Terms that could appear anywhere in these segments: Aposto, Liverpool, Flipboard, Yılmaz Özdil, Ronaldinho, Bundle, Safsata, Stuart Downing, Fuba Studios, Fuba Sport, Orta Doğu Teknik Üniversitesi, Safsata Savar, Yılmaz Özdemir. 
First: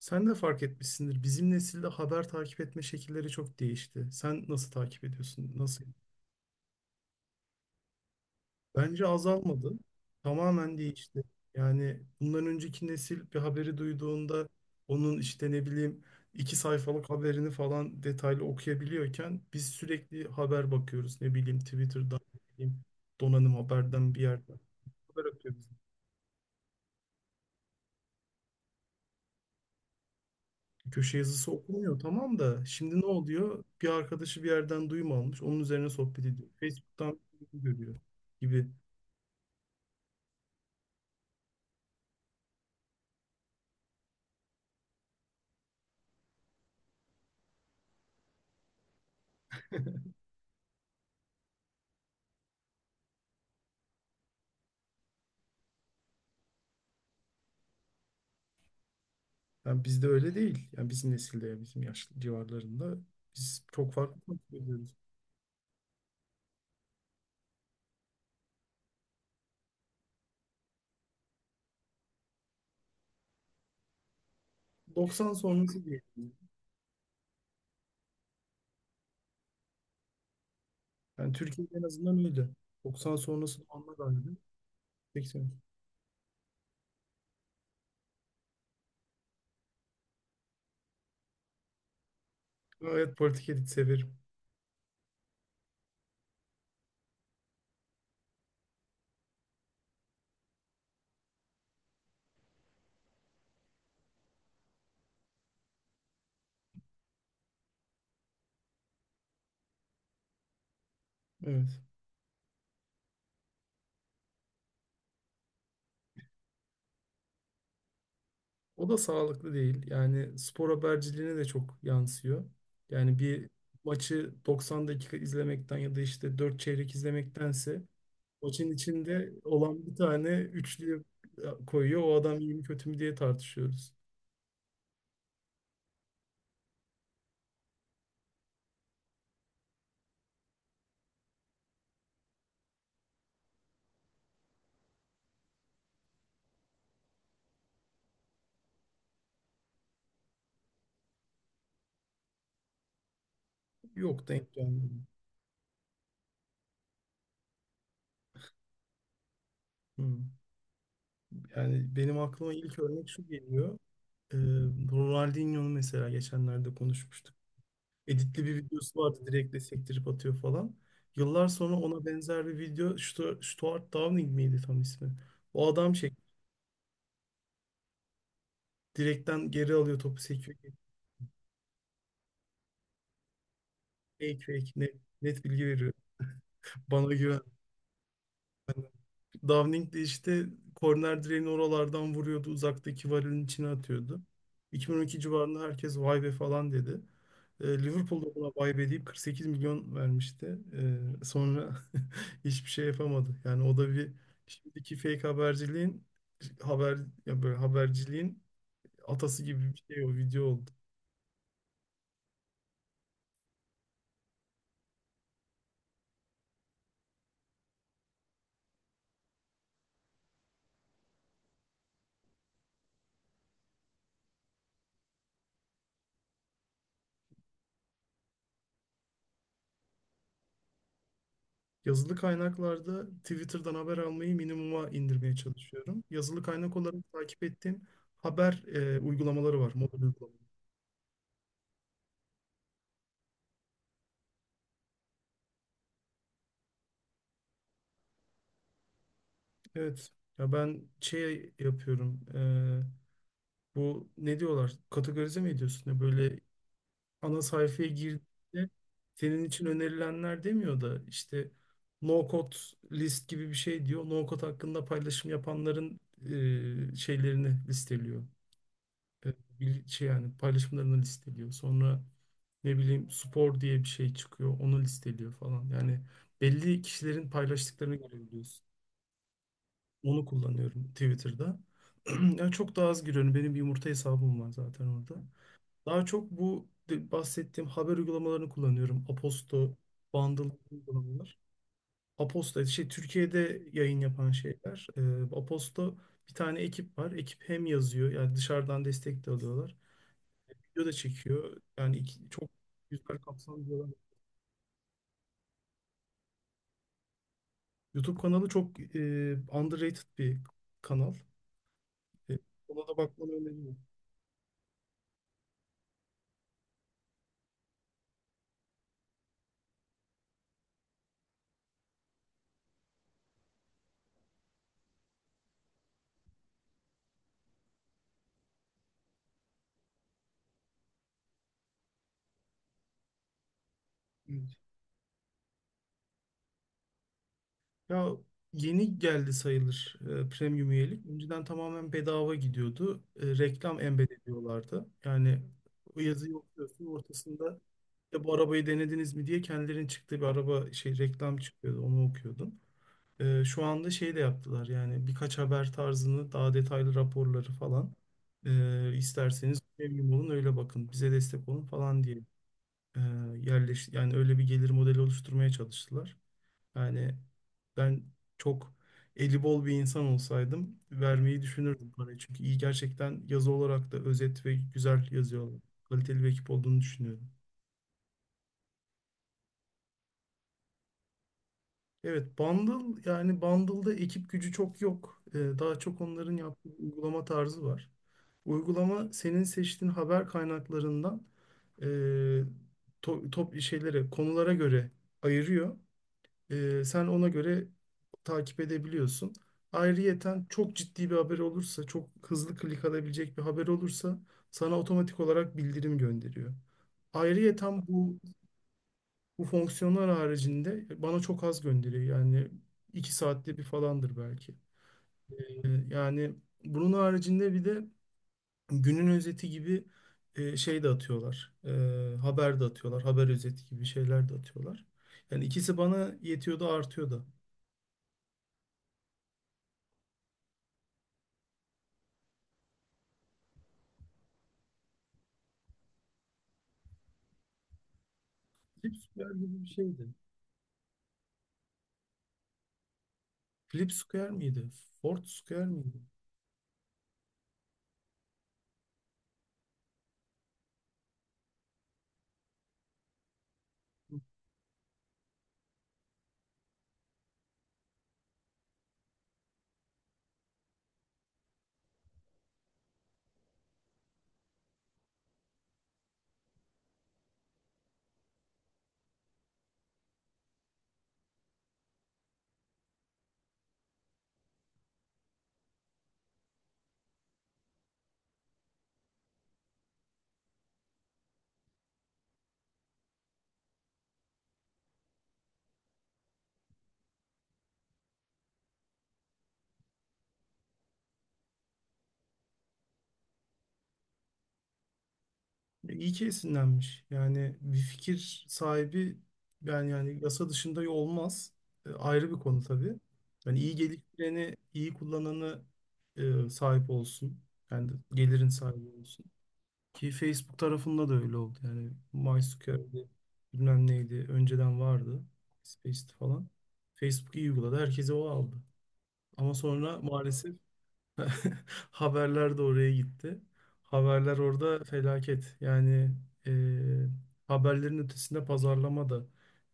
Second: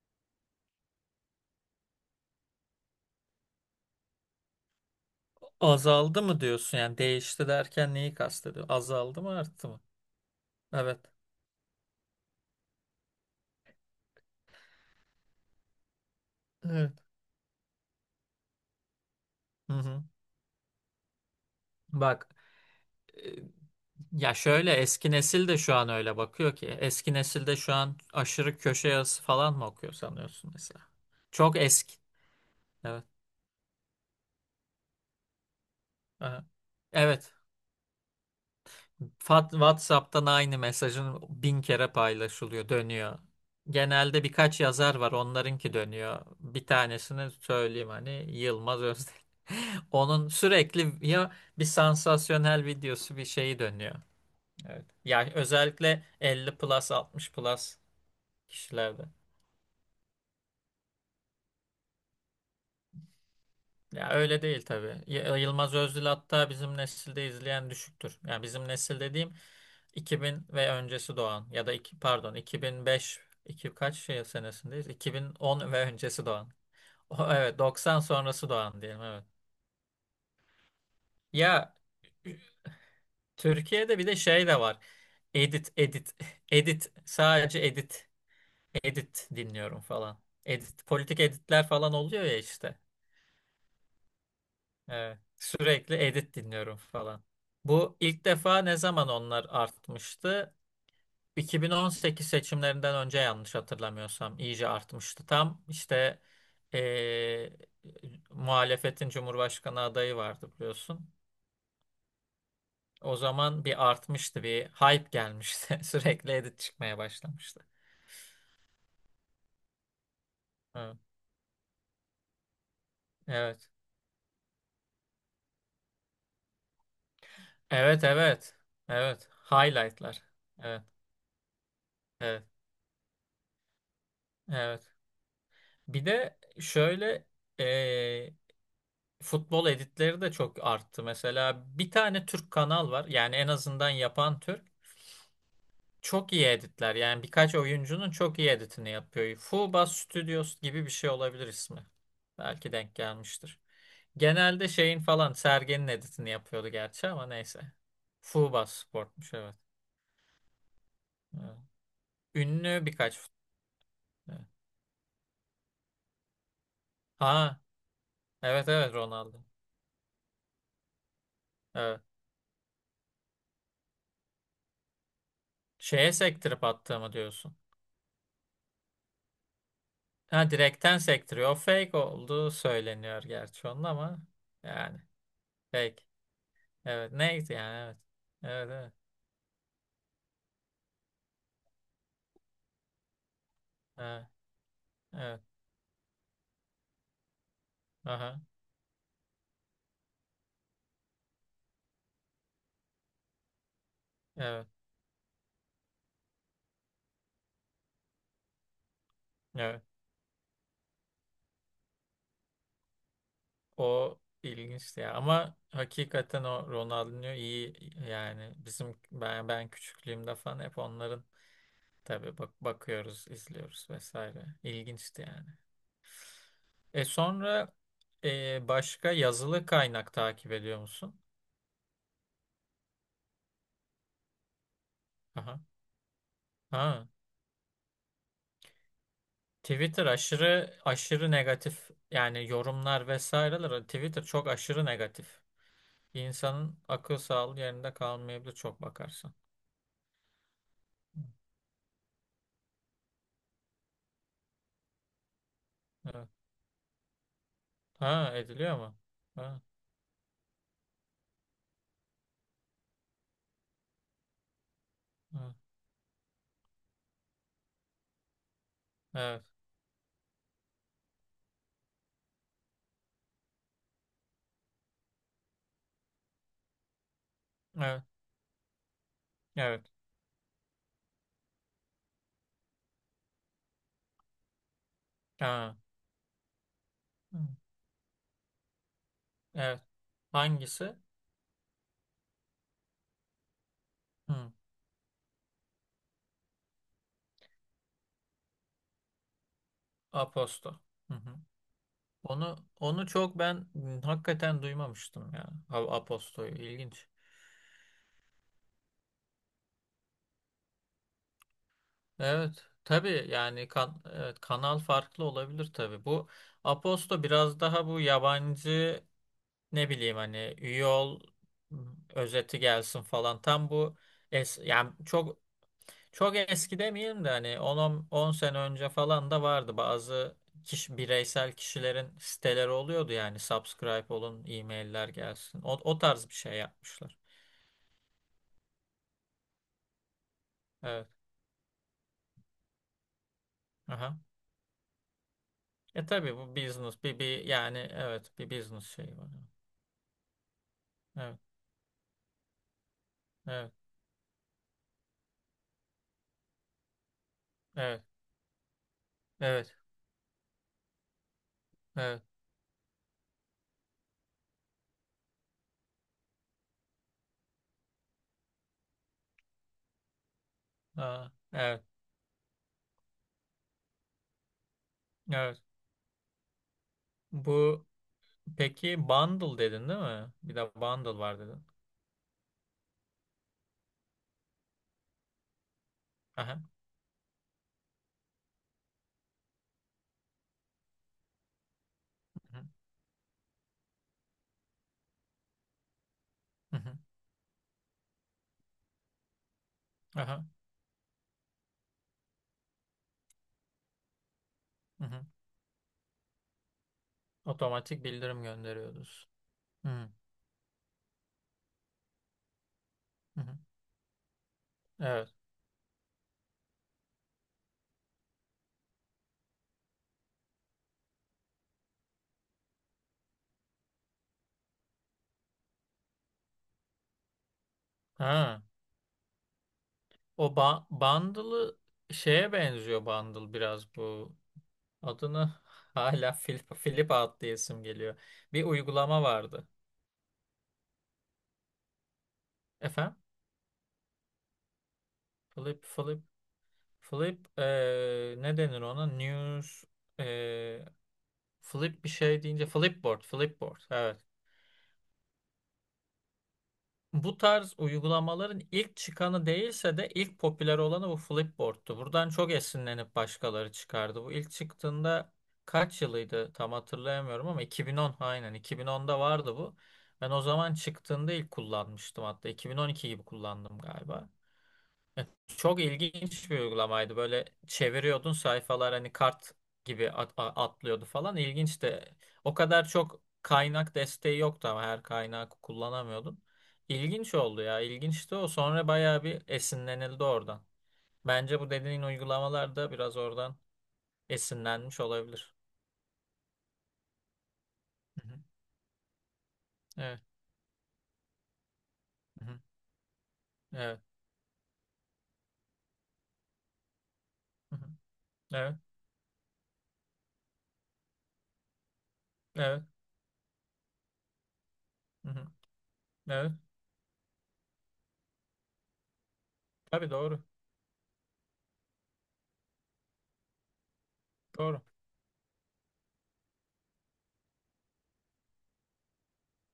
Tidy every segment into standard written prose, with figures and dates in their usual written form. Sen de fark etmişsindir. Bizim nesilde haber takip etme şekilleri çok değişti. Sen nasıl takip ediyorsun? Nasıl? Azaldı mı diyorsun yani değişti derken neyi kastediyor? Bence Azaldı mı, arttı azalmadı. mı? Tamamen Evet. değişti. Yani bundan önceki nesil bir haberi duyduğunda onun işte ne bileyim iki Evet. sayfalık haberini falan detaylı okuyabiliyorken biz Hı hı. sürekli haber bakıyoruz. Ne bileyim Twitter'dan, Bak, ne bileyim e, donanım haberden bir ya yerden şöyle eski haber nesil de okuyoruz. şu an öyle bakıyor ki. Eski nesilde şu an aşırı köşe yazısı falan mı okuyor sanıyorsun mesela? Köşe yazısı Çok eski. okumuyor tamam da şimdi Evet. ne oluyor? Bir arkadaşı bir yerden duyum almış. Onun üzerine sohbet Aha. ediyor. Facebook'tan Evet. görüyor gibi. WhatsApp'tan aynı mesajın bin kere paylaşılıyor, dönüyor. Genelde birkaç yazar var, onlarınki dönüyor. Bir tanesini söyleyeyim hani Yılmaz Özdemir. Onun sürekli ya bir sansasyonel videosu bir şeyi dönüyor. Evet. Yani özellikle 50+ 60+ kişilerde. Yani bizde öyle değil. Yani bizim nesilde ya bizim yaşlı civarlarında biz çok Ya farklı öyle takip değil ediyoruz. tabii. Yılmaz Özdil hatta bizim nesilde izleyen düşüktür. Yani bizim nesil dediğim 2000 ve öncesi doğan ya da pardon, 2005, iki kaç şey senesindeyiz? 90 2010 ve sonrası öncesi diyelim. doğan. O, evet, 90 sonrası doğan diyelim, evet. Yani Ya Türkiye'de en azından öyle. 90 sonrası Türkiye'de doğanlar bir de ayrı. şey de var. 80. Edit, edit, edit, sadece edit, edit dinliyorum falan. Edit politik editler falan oluyor ya işte. Evet politik edit severim. Evet. Sürekli edit dinliyorum falan. Bu ilk defa ne zaman onlar artmıştı? 2018 seçimlerinden önce, yanlış hatırlamıyorsam, iyice artmıştı. Tam işte eee, muhalefetin Cumhurbaşkanı adayı vardı, biliyorsun. Evet. O zaman bir artmıştı, bir hype gelmişti. Sürekli edit çıkmaya başlamıştı. O da sağlıklı değil. Yani spor Evet. haberciliğine de çok yansıyor. Yani bir Evet. maçı 90 dakika izlemekten ya da işte 4 çeyrek izlemektense Evet, evet. maçın Evet. içinde olan bir Highlightlar. tane Evet, üçlü koyuyor. O adam evet, iyi mi kötü mü diye tartışıyoruz. evet. Bir de şöyle eee, futbol editleri de çok arttı. Mesela bir tane Türk kanal var. Yani en azından yapan Türk. Çok iyi editler, yani birkaç oyuncunun çok iyi editini yapıyor. Fuba Studios gibi bir şey olabilir ismi. Belki denk gelmiştir. Yok denk Genelde gelmedi. şeyin falan, Sergen'in editini yapıyordu gerçi, ama neyse. Fuba Sport'muş, evet. Hmm. Evet. Yani benim aklıma ilk Ünlü örnek birkaç şu geliyor. Ee, evet. Ronaldinho mesela geçenlerde konuşmuştuk. Ha, Editli bir evet evet, videosu vardı Ronaldo. direktle sektirip atıyor falan. Yıllar sonra Evet. ona benzer bir video Stuart Downing miydi tam ismi? O adam şey Şeye sektirip attığımı diyorsun. direkten geri alıyor topu Ha, sekiyor. direkten sektiriyor. O fake olduğu söyleniyor gerçi onun ama Fake fake net, yani net bilgi veriyor. fake. Evet, Bana güven. neydi yani, evet. Evet, evet. Downing de işte korner direğini oralardan vuruyordu. Uzaktaki varilin içine atıyordu. Evet. 2012 Evet. civarında herkes vay be falan dedi. Liverpool da Aha. buna vay be deyip 48 milyon vermişti. Sonra hiçbir şey yapamadı. Yani o da bir Evet, şimdiki fake haberciliğin haber ya böyle haberciliğin atası gibi evet. bir şey o video oldu. O ilginçti ya. Ama hakikaten o Ronaldinho iyi, yani bizim ben küçüklüğümde falan hep onların, tabii bak, bakıyoruz, izliyoruz vesaire. İlginçti yani. E sonra, başka yazılı kaynak takip ediyor musun? Yazılı kaynaklarda Twitter'dan haber almayı minimuma indirmeye Aha. çalışıyorum. Yazılı kaynak Ha. olarak takip ettiğim haber uygulamaları var, mobil Twitter uygulamaları. aşırı aşırı negatif, yani yorumlar vesaireler. Twitter çok aşırı negatif. İnsanın akıl sağlığı yerinde kalmayabilir çok bakarsan. Evet. Ya ben şey yapıyorum. Bu ne diyorlar? Kategorize mi ediyorsun? Ya Evet. böyle ana sayfaya Ha, girdiğinde ediliyor mu? senin Ha, için önerilenler demiyor da işte no code list gibi bir şey diyor. No code hakkında paylaşım ha. yapanların şeylerini listeliyor. Eee, Evet. şey yani paylaşımlarını listeliyor. Sonra ne bileyim spor diye bir şey çıkıyor. Onu listeliyor falan. Yani belli kişilerin paylaştıklarını Evet. görebiliyorsun. Evet. Onu kullanıyorum Twitter'da. Yani çok daha az giriyorum. Benim bir yumurta hesabım var zaten orada. Ha. Daha çok bu Hı. bahsettiğim haber uygulamalarını kullanıyorum. Aposto, Evet. Bundle Hangisi? uygulamalar. Aposto şey Türkiye'de yayın yapan Hı. şeyler. Aposto bir tane ekip var. Ekip hem yazıyor yani dışarıdan destek de alıyorlar. Aposto. Video da Hı hı. çekiyor. Yani çok Onu güzel çok ben, kapsamlı bir alan. Hakikaten duymamıştım ya. Aposto'yu ilginç. YouTube kanalı çok underrated bir kanal. E, Evet. ona da Tabii bakmanı yani öneririm. Evet, kanal farklı olabilir tabii. Bu Aposto biraz daha bu yabancı, ne bileyim, hani üye ol, hı, özeti gelsin falan. Tam bu yani Çok eski demeyeyim de hani 10 sene önce falan da vardı bazı bireysel kişilerin siteleri oluyordu, yani subscribe olun, e-mailler gelsin. O, o tarz bir şey yapmışlar. Ya yeni geldi sayılır premium üyelik. Evet. Önceden tamamen bedava gidiyordu. Reklam embed Aha. ediyorlardı. Yani o E yazıyı tabii bu okuyorsun business bir ortasında yani, ya evet, bu bir arabayı business denediniz şeyi mi var. diye kendilerinin çıktığı bir araba şey reklam Evet. çıkıyordu. Onu okuyordum. Şu Evet. anda şey de yaptılar yani birkaç haber tarzını daha detaylı raporları falan Evet. İsterseniz Evet. premium olun öyle bakın bize destek olun falan diye Evet. e, yerleş yani öyle bir gelir modeli oluşturmaya çalıştılar. Yani ben çok eli bol bir insan olsaydım Aa, vermeyi evet. düşünürdüm parayı. Çünkü iyi gerçekten yazı olarak da özet ve güzel yazıyorlar. Evet. Kaliteli bir ekip olduğunu düşünüyorum. Bu peki bundle dedin, değil mi? Bir de bundle var dedin. Evet, Bundle yani Bundle'da ekip gücü çok yok. Daha çok onların Aha. yaptığı uygulama tarzı var. Uygulama senin seçtiğin haber kaynaklarından e, Hı hı. Top şeylere, konulara göre ayırıyor. Hı Ee, hı. sen ona göre takip edebiliyorsun. Aha. Ayrıyeten çok ciddi bir haber olursa, çok hızlı klik alabilecek bir haber olursa sana Hı otomatik hı. olarak bildirim gönderiyor. Ayrıyeten Otomatik bu, bildirim gönderiyoruz. bu Hı fonksiyonlar haricinde bana çok az gönderiyor. Yani iki hı. saatte bir falandır belki. Evet. Yani bunun haricinde bir de günün özeti gibi şey de atıyorlar. Haber de atıyorlar. Haber özeti gibi şeyler de atıyorlar. Yani ikisi bana yetiyor da artıyor da. Ha. O bundle'ı şeye benziyor bundle biraz bu. Adını hala Flip, Flip Out diye isim geliyor. Bir Flip uygulama Square gibi vardı. bir şeydi. Efendim? Flip Square miydi? Ford Square Flip, miydi? Flip, Flip ne denir ona? News eee, Flip bir şey deyince Flipboard, Flipboard. Evet. Bu tarz uygulamaların ilk çıkanı değilse de ilk popüler olanı bu Flipboard'tu. Buradan çok esinlenip başkaları çıkardı. Bu ilk çıktığında kaç yılıydı tam hatırlayamıyorum ama 2010, aynen 2010'da vardı bu. Ben o zaman çıktığında ilk kullanmıştım hatta 2012 gibi kullandım galiba. Çok ilginç bir uygulamaydı. Böyle çeviriyordun sayfalar hani kart gibi atlıyordu falan. İlginçti. O kadar çok kaynak desteği yoktu, ama her kaynağı kullanamıyordun. İlginç oldu ya. İlginçti o. Sonra bayağı bir esinlenildi oradan. Bence bu dediğin uygulamalar da biraz oradan esinlenmiş olabilir. İyi ki esinlenmiş. Yani bir Hı hı. fikir sahibi yani Evet. yasa dışında olmaz. Ayrı bir Hı hı. konu tabii. Yani iyi Evet. geliştireni, iyi kullananı sahip olsun. Hı hı. Yani gelirin Evet. sahibi olsun. Ki Facebook tarafında da öyle oldu. Yani Evet. MySQL'di, bilmem neydi, önceden vardı. Hı hı. Space'ti falan. Evet. Facebook iyi uyguladı, herkese o aldı. Ama sonra Tabii, doğru. maalesef haberler de oraya gitti. Haberler Doğru. orada felaket. Yani e, haberlerin ötesinde pazarlama da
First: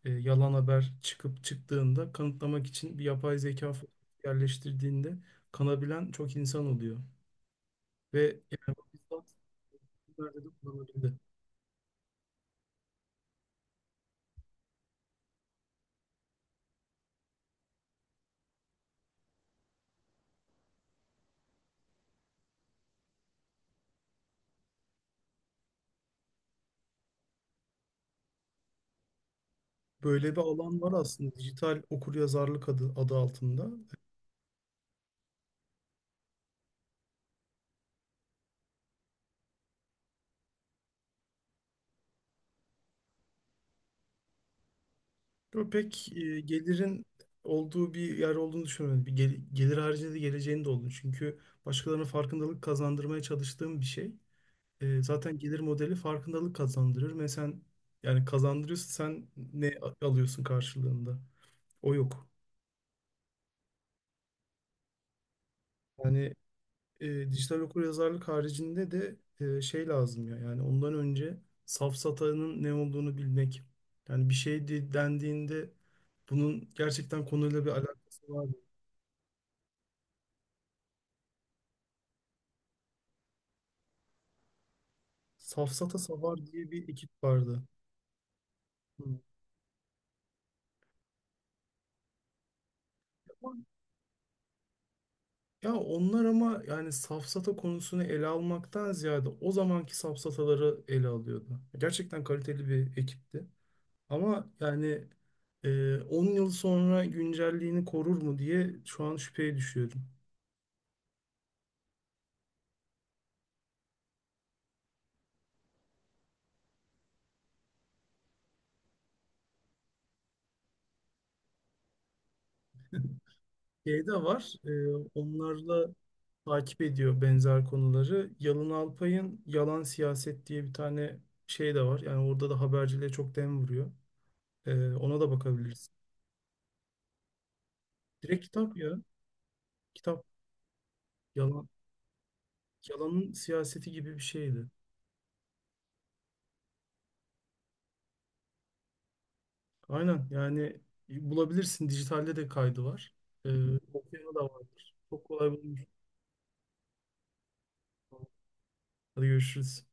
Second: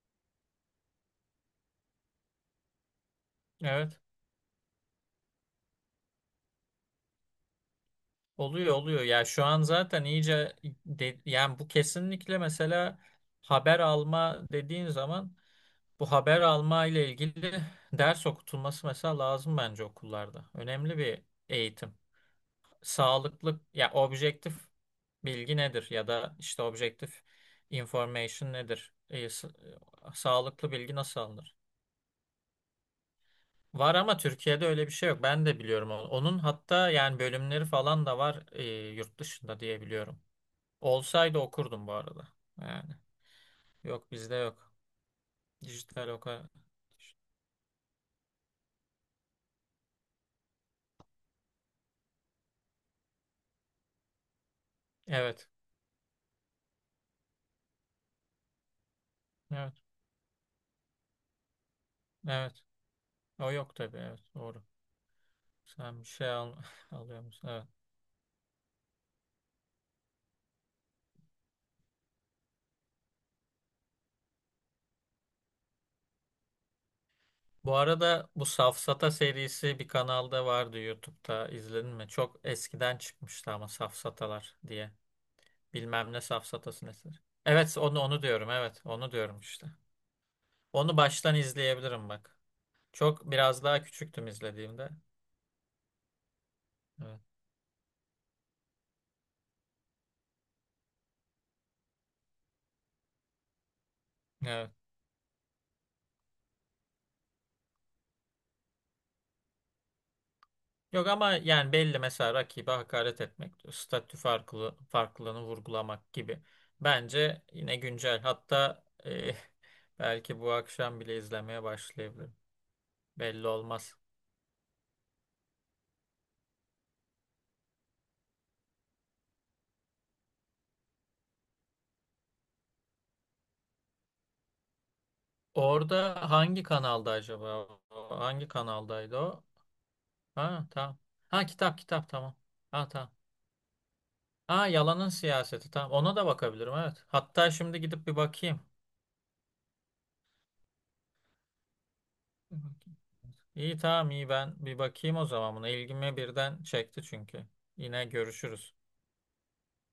yalan haber çıkıp çıktığında kanıtlamak için bir yapay zeka Evet. yerleştirdiğinde kanabilen çok insan oluyor. Ve Oluyor, yani bu oluyor ya, bizzat şu an zaten filmlerde de iyice kullanıldı. Yani bu kesinlikle mesela haber alma dediğin zaman, bu haber alma ile ilgili ders okutulması mesela lazım bence okullarda. Önemli bir eğitim. Sağlıklı ya objektif bilgi nedir ya da işte objektif information nedir? E, Böyle bir sağlıklı alan var bilgi nasıl aslında alınır? dijital okuryazarlık adı altında. Var, ama Türkiye'de öyle bir şey yok. Ben de biliyorum onu. Onun hatta yani bölümleri falan da var, yurt dışında diye biliyorum. Olsaydı okurdum bu arada. Yani yok, bizde yok. Yo, Pek Dijital o kadar. gelirin olduğu bir yer olduğunu düşünmüyorum. Bir gelir haricinde de geleceğini de olduğunu. Çünkü başkalarına farkındalık kazandırmaya çalıştığım bir şey. Zaten Evet. gelir modeli farkındalık kazandırır. Mesela yani kazandırıyorsa sen ne Evet. Alıyorsun karşılığında? O yok. Evet. O yok tabii. Evet. Doğru. Sen bir şey Yani al alıyor musun? dijital Evet. okuryazarlık haricinde de şey lazım ya. Yani ondan önce safsatanın ne olduğunu bilmek. Yani bir şey dendiğinde bunun gerçekten konuyla bir Bu arada alakası bu var. Safsata serisi bir kanalda vardı YouTube'da. İzledin mi? Çok eskiden çıkmıştı ama Safsatalar diye. Safsata Bilmem ne Savar diye Safsatası bir ekip nesi. vardı. Evet, onu onu diyorum. Evet, Hı. onu diyorum işte. Onu baştan izleyebilirim bak. Çok Ama- biraz daha küçüktüm izlediğimde. Ya onlar ama yani Evet. safsata konusunu ele almaktan ziyade o zamanki safsataları ele alıyordu. Gerçekten kaliteli bir ekipti. Ama Evet. yani 10 yıl sonra güncelliğini korur mu diye şu an şüpheye düşüyorum. Yok ama yani belli, mesela rakibe hakaret etmek, statü farklılığını vurgulamak gibi. Bence yine güncel. Hatta eh, belki bu akşam bile izlemeye başlayabilirim. Belli olmaz. Şey de var, onlarla takip ediyor benzer konuları. Yalın Alpay'ın Yalan Siyaset diye bir tane şey de var. Yani orada da haberciliğe çok dem vuruyor. Ona da bakabiliriz. Orada hangi kanalda acaba? O? Direkt Hangi kitap ya. kanaldaydı o? Kitap. Ha, tamam. Ha, Yalan. kitap kitap, tamam. Ha, tamam. Yalanın siyaseti gibi bir Ha, şeydi. yalanın siyaseti, tamam. Ona da bakabilirim, evet. Hatta şimdi gidip bir bakayım. Aynen yani bulabilirsin. Dijitalde de Hı hı. kaydı var. Ee, İyi, tamam, iyi, okuyana da ben bir vardır. bakayım Çok o kolay zaman buna. bulmuş. İlgimi birden çekti çünkü. Yine görüşürüz. Hadi görüşürüz.